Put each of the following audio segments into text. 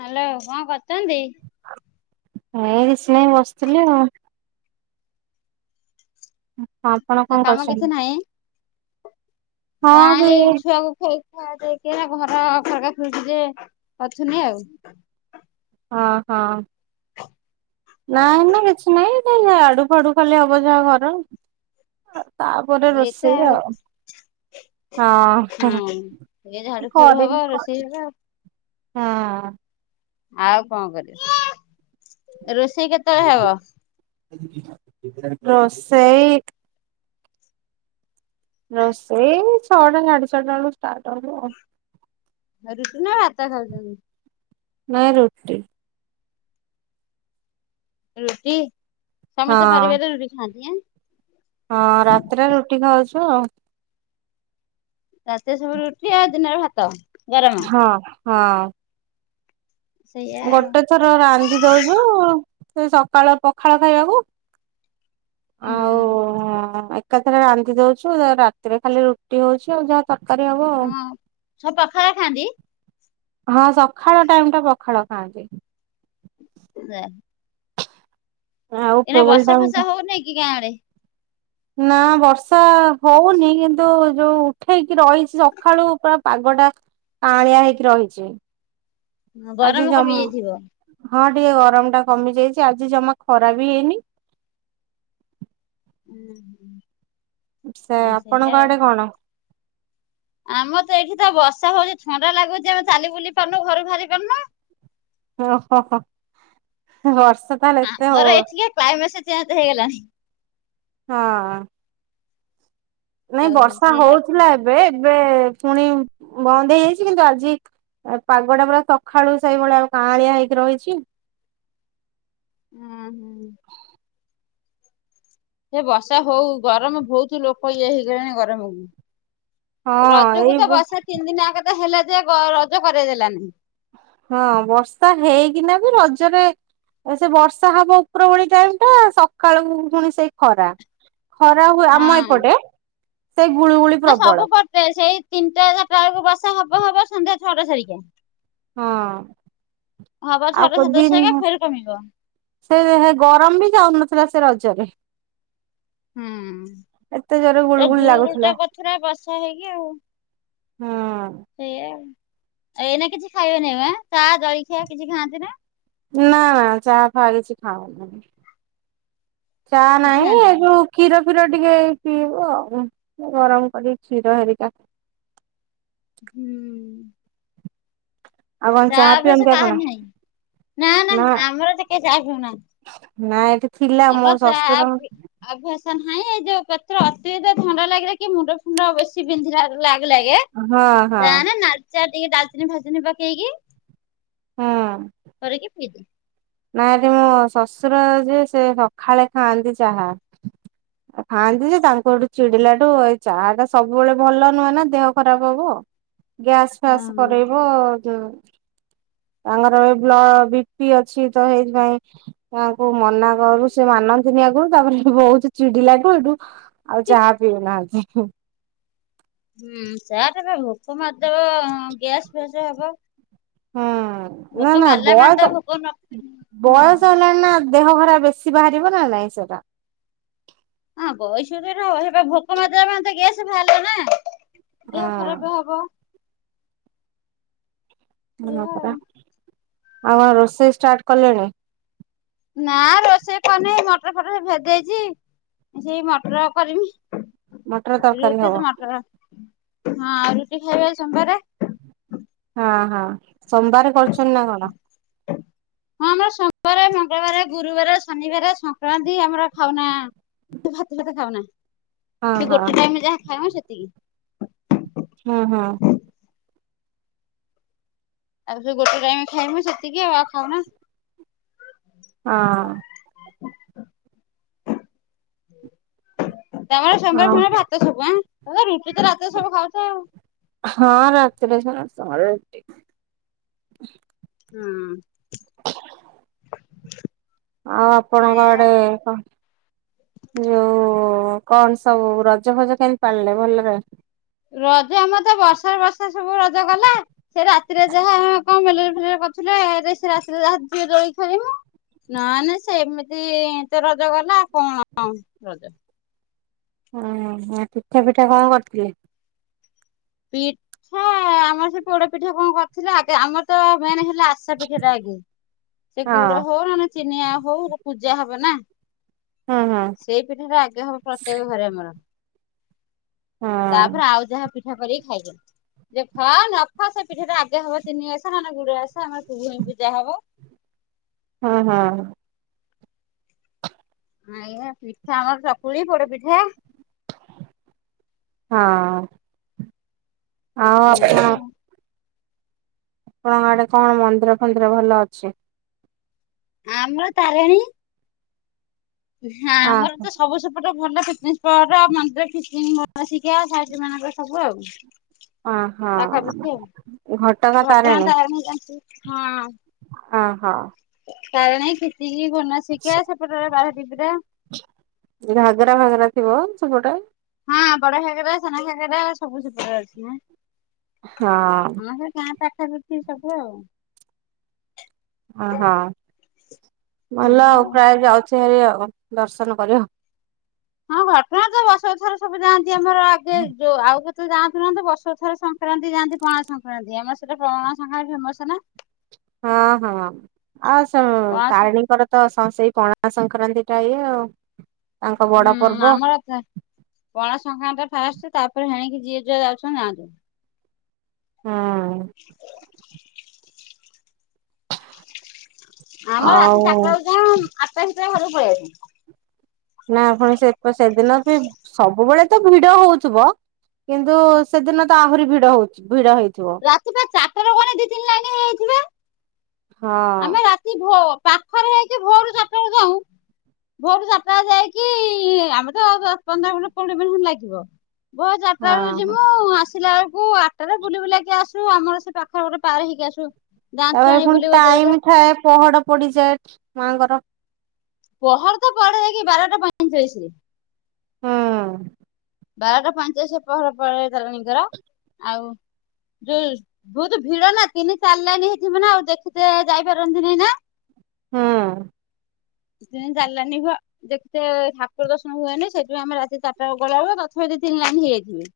Hello କଣ କରୁଚନ୍ତି? ଏଇ କିଛି ନାଇ ବସିଥିଲି ଆଉ। ହଁ ଆପଣ ତ କଣ କାମ କରୁଚନ୍ତି? ନାଁ ସେ ଏଇ ଛୁଆକୁ ଖୋଇ ଧୁଆଧୁଇ କିନା ଘର ଖରକା ଖୁରିକିରେ ଅଛନି ଆଉ। ହଁ ହଁ ନା ଆଉ କଣ ନା କିଛି ନାଇଁ ତାଲେ ଝାଡୁ ଫାଡୁ କଲେ ହବ ଯାହା ଘର। ଆଉ ତାପରେ ରୋଷେଇ ଆଉ। ହଁ ହଁ। ଏ ଝାଡୁ ଫାଡୁ ହବ କରିନି ରୋଷେଇ କରିବି। ହବ ହଁ। ଆଉ କଁ କରିବି ରୋଷେଇ କେତେବେଳେ ହବ? ରୋଷେଇ ରୋଷେଇ ଛଅଟା ସାଢେ ଛଅଟା ବେଳକୁ ଷ୍ଟାର୍ଟ ହବ ଆଉ। ରୁଟି ନା ଭାତ ଖାଉଚନ୍ତି? ନାଇ ରୁଟି। ରୁଟି ହଁ ସମସ୍ତେ ପରିବାରରେ ରୁଟି ଖାଆନ୍ତି ଏ? ହଁ ରାତିରେ ରୁଟି ଖାଉଛୁ ଆଉ। ରାତିରେ ସବୁ ରୁଟି ଆଉ ଦିନରେ ଭାତ। ଗରମ ହଁ ହଁ। ସେଇଆ ଆଉ ଗୋଟେ ଥର ରାନ୍ଧି ଦଉଚୁ ସେ ସକାଳ ପଖାଳ ଖାଇବାକୁ। ହୁଁ ଆଉ ଏକାଥରେ ରାନ୍ଧି ଦଉଚୁ ରାତିରେ ଖାଲି ରୁଟି ହଉଚି ଆଉ ଯାହା ତରକାରୀ ହବ ଆଉ। ହଁ। ସବୁ ପଖାଳ ଖାଆନ୍ତି। ହଁ ସଖାଳ ଟାଇମ ଟା ପଖାଳ ଖାଆନ୍ତି। ନା। ଆଉ ଏଇନା ପ୍ରବଳ ବର୍ଷା ଟାଇମ ଟା ଫସା ହଉନାଇ କି ଗାଁ ଆଡେ? ନା ବର୍ଷା ହଉନି କିନ୍ତୁ ଯୋଉ ଉଠେଇକି ରହିଛି ସକାଳୁ ପୁରା ପାଗଟା କାଆଁଳିଆ ହେଇକି ରହିଛି ଗରମ ଆଜି କମି ଜମ୍ ଯାଇଥିବ। ହଁ ଟିକେ ଗରମ ଟା କମି ଯାଇଚି ଆଜି ଜମା ଖରା ବି ହେଇନି। ହୁଁ ହୁଁ। ସେ ଆପଣଙ୍କ ଆଡେ କଣ? ଆମର ତ ଏଇଠି ତ ବର୍ଷ ହଉଛି ଥଣ୍ଡା ଲାଗୁଚି ଆମେ ଚାଲି ବୁଲି ପାରୁନୁ ଘରୁ ବାହାରି ପାରୁନୁ। ଓ ହୋ ହୋ ଏ ବର୍ଷା ତାହେଲେ ଏତେ ଆମର ହଉ ଏଠିକା କ୍ଲାଇମେସେ ଚେଞ୍ଜ ହେଇଗଲାଣି। ହଁ। ନାଇଁ ଆଉ ବର୍ଷା ସେଇଆ ହଉଥିଲା ଏବେ ଏବେ ପୁଣି ବନ୍ଦ ହେଇଯାଇଚି କିନ୍ତୁ ଆଜି ଆଉ ପାଗଟା ପୁରା ସଖାଳୁ ସେଇଭଳିଆ କାଆଁଳିଆ ହେଇକି ରହିଛି। ଉଁ ହୁଁ ଏ ବର୍ଷା ହଉ ଗରମ ବହୁତ ଲୋକ ଇଏ ହେଇଗଲେଣି ଗରମକୁ। ହଁ ଏଇ ରଜକୁ ତ ବର୍ଷା ତିନି ଦିନ ଯାକ ତ ହେଲା ଯେ ଗ ରଜ କରେଇ ଦେଲାନି। ହଁ ବର୍ଷା ହେଇକିନା ବି ରଜରେ ଏ ସେ ବର୍ଷା ହବ ଉପର ଉଳି ଟାଇମ୍ ଟା ସକାଳୁ ପୁଣି ସେଇ ଖରା। ଖରା ହୁଏ ଆମ ହଁ ଏପଟେ ସେ ଗୁଳୁଗୁଳି ପ୍ରବଳ। ସେ ସେଇ ତିନିଟା ଚାରିଟା ବେଳକୁ ବର୍ଷା ହବ ହବ ସନ୍ଧ୍ୟା ଛଅଟା ସାଡିକା ହଁ ହବ ଆଉ ଛଅଟା କୋଉ ସାତ [inaudible] ଦିନ ଫେରେ କମିଯିବ। ସେ ଗରମ ବି ଯାଉନଥିଲା ସେ ରଜରେ। ହୁଁ ଏତେ ଜୋରେ ଏ ଗୁଳୁଗୁଳି ଲାଗୁଥିଲା ଟା କରୁଥିଲା ବର୍ଷା ହେଇକି ଆଉ। ହୁଁ। ସେଇଆ ଆଉ ଏଇନା କିଛି ଖାଇବେନି ବା ଚା ଜଳଖିଆ କିଛି ଖାଆନ୍ତି ନା। ନା ଚା ଫା କିଛି ଖାଉନୁ ଚା କିଛି ନାହିଁ ଏ ଖାଆନ୍ତିନି। ଯୋଉ କ୍ଷୀର ଫିର ଟିକେ ପିଇବୁ ଆଉ ଗରମ କରିକି କ୍ଷୀର ହେରିକା। ହୁଁ। ଆଉ କଣ ଚା ଚାହା ଅଭ୍ୟାସ ପିଅନ୍ତି କାହାର ଆପଣ? ନାହିଁ ନା ନା ଆମର ଏତେ କେଇ ଚା ପିଉନାହାନ୍ତି। ନା ଏଇଠି ଥିଲା ମୋ ଶଶୁର ଅଭ୍ୟସ ନାହିଁ ଏ ଯୋଉ କେତ୍ର ଅତ୍ୟଧିକ ଥଣ୍ଡା ଲାଗିଲା କି ମୁଣ୍ଡ ଫୁଣ୍ଡ ବେଶି ବିନ୍ଧିଲା ଲାଗେ ଲାଗେ ହଁ ହଁ ତାହେନେ ନାଲି ଚା ଟିକେ ଡାଲଚିନି ଫାଲଚିନି ପକେଇକି ହୁଁ। କରିକି ପିଇଦିଏ। ନା ଯେ ମୋ ଶଶୁର ଯିଏ ସିଏ ସଖାଳେ ଖାଆନ୍ତି ଚାହା। ଖାଆନ୍ତି ଯେ ତାଙ୍କୁ ହେଠୁ ଚିଡିଲାଠୁ ଏଇ ଚାହା ଟା ସବୁବେଳେ ଭଲ ନୁହେଁ ନା ଦେହ ଖରାପ ହବ। ଗ୍ୟାସ୍ ଫ୍ୟାସ୍ ହଁ। କରେଇବ ଯୋ ତାଙ୍କର ବ୍ଲ ବିପି ଅଛି ତ ହେଇଥିପାଇଁ ତାଙ୍କୁ ମନା କରୁ ସେ ମାନନ୍ତିନି ଆଗରୁ ତାପରେ ସେଠୁ ବହୁତ ଚିଡି ଲାଠୁ ଏଠୁ ଆଉ ଚାହା ପିଉନାହାନ୍ତି। ହୁଁ ଚାଆ ଟା ପା ଭୋକ ମାରିଦବ ଗ୍ୟାସ୍ ଫ୍ୟାସ୍ ହବ। ଭୋକ ନା ନା ମାରିଲା ମାନେ ତ ବୟସ ଭୋକ ନ ହଁ। ବୟସ ହେଲାଣି ନା ଦେହ ଖରାପ ବେଶି ବାହାରିବ ନା ନାଇଁ ସେଟା। ହଁ ବୟସ ସେ ପା ଭୋକ ମାରିଦବ ମାନେ ତ ଗ୍ୟାସ୍ ଭାରିଲା ନା। ଦେହ ଖରାପ ହବ। ହଁ ଏଇଆ ପରା, ଆଉ। ଆଉ କଣ ରୋଷେଇ ଷ୍ଟାର୍ଟ କଲେଣି? ନା ରୋଷେଇ କରିନେଇ ମଟର ଫଟର ଭେଦେଇଚି ସେଇ ମଟର କରିମି। ମଟର ତରକାରୀ ରୁଟି ହବ ତ ମଟର ହଁ ରୁଟି ଖାଇବା ଆଜି ସୋମବାରେ। ହଁ ହଁ ସୋମବାରେ କରୁଚନ୍ତି ନାଁ କଣ? ହଁ ଆମର ସୋମବାରେ, ମଙ୍ଗଳବାରେ, ଗୁରୁବାରେ ଶନିବାରେ ସଂକ୍ରାନ୍ତି ଆମର ଖାଉନା ଭାତ ଫାତ ଖାଉନା ହଁ ସେ ହଁ ଗୋଟେ ଟାଇମି ଯାହା ଖାଇମୁ ସେତିକି। ହଁ ହଁ। ଆଉ ସେ ଗୋଟେ ଟାଇମ୍ ଖାଇମି ସେତିକି ଆଉ ଆଉ ଖାଉ ନା। ହଁ ତମର ସୋମବାର ପୁଣି ହଁ ଭାତ ସବୁଁ ତ ରୁଟି ତ ରାତି ସବୁ ଖାଉଛ ଆଉ। ହଁ ରାତି ରେ [unintelligible] ହୁଁ ଆଉ ଆପଣଙ୍କଆଡେ ସେଇଆ। କ ଯୋଉ କଣ ସବୁ ରଜ ଭଜ କେମିତି ପାଳିଲେ ଭଲରେ। ରଜ ଆମର ତ ବର୍ଷା ବର୍ଷା ସବୁ ରଜ ଗଲା। ସେ ରାତିରେ ଯାହା କଣ [unintelligible] କରୁଥିଲେ ସେ ରାତିରେ ଯାହା ଟିକେ ଦୋଳି ଖେଳିମୁଁ। ନା ନାଇଁ ସେ ଏମିତି ତ ରଜ ଗଲା କଣ ଆଉ ରଜ। ଓ ହୋ ପିଠା ପିଠା କଣ କରିଥିଲେ? ପିଠା ଆମର ସେ ପୋଡ ପିଠା କଣ କରିଥିଲା ଆମର ତ ମେନ୍ ହେଲା ଆ ବସା ପିଠାଟା ଆଗେ ସେ ଗୁଡ ହଁ ହଉ ନ ଚିନିଆ ହଉ ପୂଜା ହବ ନାଁ। ହଁ ହଁ ସେଇ ପିଠାରେ ଆଗେ ହବ ପ୍ରତ୍ୟେକ ଘରେ ଆମର ହଁ ତାପରେ ଆଉ ଯାହା ପି ପିଠା କରିକି ଖାଇଦିଅ। ଯେ ଫ ନଫା ସେ ପିଠିରେ ଆଗେ ହବ ତିନି ଆସ ନ ଗୋଡେ ଆସ ଆମର ଭୂମୀ ପୂଜା ହବ। ହଁ ହଁ ଆଇୟା ପିଠା ଆମର ଚକୁଳି ପୋଡ ପିଠା। ହଁ ଆଉ ଏଇଆ ଆପଣ? ଆଉ ଆପଣଙ୍କ ଆଡେ କଣ ମନ୍ଦିର ଫନ୍ଦିର ଭଲ ଅଛି? ଆମର ତାରିଣୀ। ହାଁ ଅ ଆମର ତ ସବୁ ଟେ ଭଲ ପିକନିକ୍ ସ୍ପଟ ମନ୍ଦିର ଫ ଶିକା ସା୍ରୀ ମାନଙ୍କର ସବୁ ଆଉ। ହଁ ହଁ ପାଖାପୁଖି ଘଟଗାଁ ଆଉ ତାରିଣୀ ଘଟଙ୍ଗାଟା ତ [unintelligible] ହଁ ହଉ। କାରଣ କିଚିଙ୍ଗ୍ ବୋନଶିକା ସେପଟେ ବାହାରା ଟିପ୍ ରା। ଘାଗରା ଫାଗରା ଥିବ ସେପଟେ। ହଁ ବଡଘାଗରା ସାନ ଘାଗରା ସବୁ ସେପଟରେ ଅଛି ନାଁ। ହଁ ଆମର ଗାଁ ପାଖାପାଖି ସବୁ ଆଉ। ଓହୋ ଭଲ ଆଉ ପ୍ରାୟ ଯାଉଛି ହେରି ଆଉ ଦର୍ଶନ କରିବ। ହଁ ଘଟଣା ତ ବର୍ଷ ଥର ସବୁ ଯାଆନ୍ତି ଆମର ଆଗେ ଯୋଉ ଆଉ ତ ଯାଆନ୍ତୁ ନାହା ତ ବର୍ଷ ଥରେ ସଂକ୍ରାନ୍ତି ଯାଆନ୍ତି ପଣା ସଂକ୍ରାନ୍ତି ଆମର ସେଟ ପଣା ସଂକ୍ରାନ୍ତି ଫେମସନା। ହଁ ହଁ ଆଉ ସ ପଣା ସଂ ତାରିଣୀଙ୍କର ତ ସେଇ ପଣା ସଂକ୍ରାନ୍ତି ଟା ଇଏ ଆଉ। ତାଙ୍କ ବଡ ହୁଁ ପର୍ବ ଆମର ତ ପଣା ସଂକ୍ରାନ୍ତି ଫାଷ୍ଟ ତାପରେ ହେଣିକି ଯିଏ ଯୁଆଡେ ଯାଉଚନ୍ତି ଥାନ୍ତୁ। ହଁ ଆମର ରାତି ଆଉ ଚାରିଟା ବ ଯ ଆଠଟା ଭିତରେ ଘର ପଳେଇ ଆସିବ। ନା ପଣି ସେ ସେଦିନ ବି ସବୁବେଳେ ତ ଭିଡ ହଉଥିବ। କିନ୍ତୁ ସେଦିନ ତ ଆହୁରି ଭିଡ ହଉ ଭିଡ ହେଇଥିବ। ରାତି ପା ଚାରିଟା ରେ ଗଲେ ଦି ତିନ ଲାଗ ହେଇଯାଇଥିବେ ହଁ ଆମେ କି ଭୋ- ପାଖରେ ହେଇକି ଭୋରୁ ଚାଟାବେଳେ ଯାଉଁ, ଭୋ [unintelligible] ଚାଟା ରେ ଯାଇକି ଆମେ ତ ଦଶ ପନ୍ଦର ମିନିଟ୍ କୋଡିଏ ମିନିଟ୍ ଖଣ୍ଡେ ଲାଗିବ। ଭୋରୁ ଚାଟାବେଳେ ହଁ ଯିମୁ ମୁଁ ଆସିଲା ବେଳକୁ ଆଟାରେ ବୁଲିବୁଲା କି ଆସୁ, ଆମର ସେ ପାଖ ଘରେ ପାର ହେଇକି ଆସୁ। ତାପରେ ଦାନ୍ତୁଆଣୀ ପୁଣି ବୋଲି ଗୋଟେ ଜାଗାଟା ଟାଇମ ଥାଏ ପହଡ ପଡିଯାଏ ମାଙ୍କର। ପହଡ ତ ପଡେ ଯାଇକି ବାରଟା ପଇଁଚାଳିଶ ରେ। ହଁ। ବାରଟା ପାଞ୍ଚ ସେ ପହର ପକେଇ ଦେଲେଣିକର ଆଉ [unintelligible] ବହୁତୁ ଭିଡ ନା ତିନି ଚାର ଲାଇନ୍ ହେଇଥିବ ନା ଆଉ ଦେଖିତେ ଯାଇପାରନ୍ତି ନାଇଁ ନା। ହଁ। ଟ୍ରେନ୍ ଚାଲଲାନି ପା, ଦେଖ ତ ଠାକୁର ଦର୍ଶନ ହୁଏନି ସେଥିପାଇଁ ଆମେ ରାତି ଚାଟାବେଳେ ଗଲାବେଳେ ରଥରେ ତିନି ଲାଇନ୍ ହେଇଯାଇଥିବେ।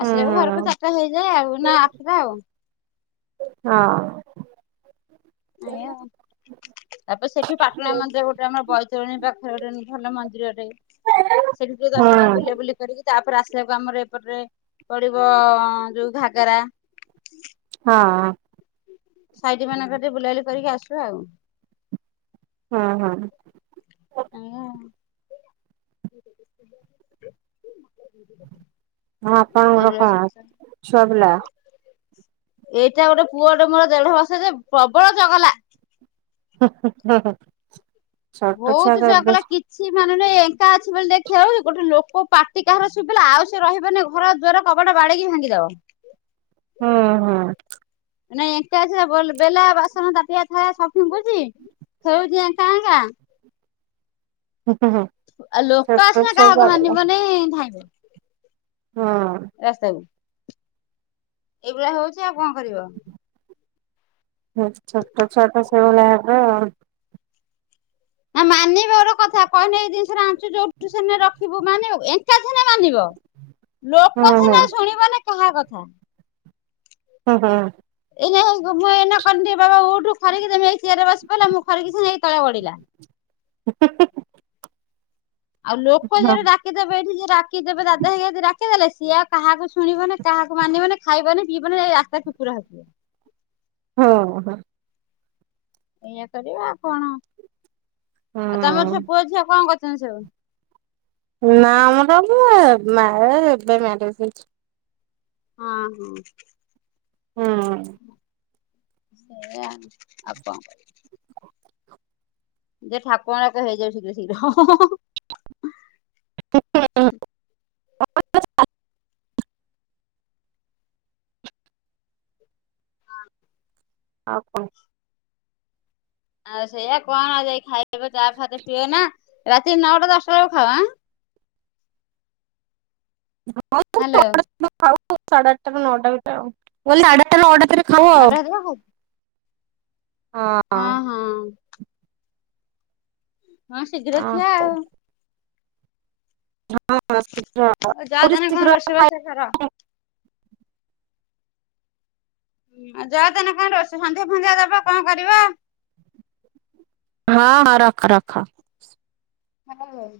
ହଁ ଆସିଲାବେଳେ ଘରକୁ ଚାଟା ହେଇଯାଏ ଆଉ ନା ଆଠଟା ଆଉ। ହଁ। ଆଇଅ ତାପରେ ସେଇଠୁ ପାଟଣା ମନ୍ଦିର ଗୋଟେ ଆମର ବୈତରଣୀ ପାଖରେ ଗୋଟେ [unintelligible] ଭଲ ମନ୍ଦିର ଟେ। ସେଠି ଟିକେ ହୁଁ ଦର୍ଶନ ବୁଲା ବୁଲି କରିକି ତାପରେ ଆସିଲାକୁ ଆମର ଏପଟ ରେ ପଡିବ ଯୋଉ ଘାଗରା ହଁ। ସାଇଟି ମାନଙ୍କରେ ଟିକେ ବୁଲାବୁଲି କରିକି ଆସୁ ଆଉ। ହଁ, ହଁ। ଏଇଆ। ହଁ ଆପଣଙ୍କର କଣ ଛୁଆ ପିଲା? ଏଇଟା ଗୋଟେ ପୁଅ ଗୋଟେ ମୋର ଦେଢ ବର୍ଷ ଯେ ପ୍ରବଳ ଚଗଲା। ହୋ ହୋ ଓହୋ, ଛୋଟ ଛୁଆଙ୍କ [unintelligible] ସି ମାନୁନି ଏଙ୍କା ଅଛି ବୋଲି ଦେଖିବ ଏ ଗୋଟେ ଲୋକ ପାଟି କାହାର ଶୁଭିଲା ଆଉ ସେ ରହିବନି। ଘର ଦ୍ବାର କବାଟ ବାଡେଇକି ଭାଙ୍ଗିଦବ। ହଁ, ହଁ। ନାଇଁ ଏଙ୍କା ଅଛି ସ-ବଲ ବେଲା ବାସନ ତାଟିଆ ଥାଳା ସବ୍ ଫିଙ୍ଗୁଛି। ଥୋଉଛି ଏଙ୍କା ଏଙ୍କା। ହଁ କହ। ଆଉ ଲୋକ ଆସିନେ କାହାକୁ ମାନିବନି ଧାଇଁବ ହଁ। ରାସ୍ତାକୁୁ। ଏଇଭଳିଆ ହଉଛି ଆଉ କଣ କରିବ। ହଁ ଛୋଟ ଛୁଆ ତ ସେଇଭଳିଆ ହବ। ନା ମାନିବର କଥା କହିଲେ ଏଇ ଜିନିଷ ଟା ଆଣିଛୁ ଯୋଉଠୁ ସେଇଠି ନେଇ ରଖିବୁ ମାନିବ, ଏଙ୍କା ଥିନେ ମାନିବ। ଲୋକ ଥିନେ ଶୁଣିବନି କାହା କଥା। ହଁ, ହଁ। ଏଇନାକ ମୁଁ ଏଇନା କହିନି ଟିକେ ବାବା ଉଠୁ ଖରିକି ଦେମି ଏଇ ଚିଆର ବସି ପଇଲା ମୁଁ ଖରିକି [unintelligible] ଏଇ ତଳେ ଗଡିଲା। ହୋ ହୋ ହୋ। ଆଉ ଲୋକ ଯଦି ଡା କିଦେବେ ଏଇଠି ଯିଏ ଡାକିଦେବେ ଦାଦା ହେକା ଯ ଡାକିଦେଲେ ସିଏ ଆଉ କାହାକୁ ଶୁଣିବନା, କାହାକୁ ମାନିବନି, ଖାଇବନିି, ପିଇବନି ଯାଇ ରାସ୍ ତା କୁକୁର ହଗିବ। ହଁ, ହଁ। ଏଇଆ କରିବ ଆଉ କଣ। ଆଉ ତୋମର ହୁଁ ସବୁ ପୁଅ ଝିଅ କଣ କରୁଛନ୍ତି ସବୁ? ନା ଆମର ଏବେ ମା- ଏ ଏବେ ମ୍ୟାରେଜ୍ ହେଇଛି। ହଁ ହୁଁ। ହୁଁ। ଏଇଆ ଆଉ। ଆଉ କଣ କରିଆ? ଯେ ଠାକୁରଙ୍କୁ ଡାକ ହେଇଯାଉ ଶୀଘ୍ର ଶୀଘ୍ର। [unintelligible] ହଁ। ଆଉ କଣ? [inaudible] ଆଉ ସେଇଆ କଣ ଆଉ ଯାଇ ଖାଇବ। ଚା ଫା ତ ପିଏ ନା। ରାତି ନଅଟା ଦଶଟା ବେଳକୁ ଖାଅ ଆଁ? [unintelligible] ସାଢେ ଆଠଟା ହ୍ୟାଲୋ ରୁ ନଅଟା ଭିତରେ ଆଉ। ମୁଁ କହିଲି ସାଢେ ଆଠଟା ରୁ ନଅଟା ଭିତରେ ଖାଉ ନଅଟା [inaudible] ହେଲା ହଉ। ହଁ। ଅଁ ହଁ। ହଁ ଶୀଘ୍ର ଖିଆ ଆଉ। ହଁ [unintelligible] ଖରା ଯାଦିନ [inaudible] କଣ ର ସନ୍ଧ୍ୟା ଫନ୍ଧ୍ୟା ଦେବ କଣ କରିବ। ହଁ ହଁ ରଖ ରଖ। ହଉ [inaudible]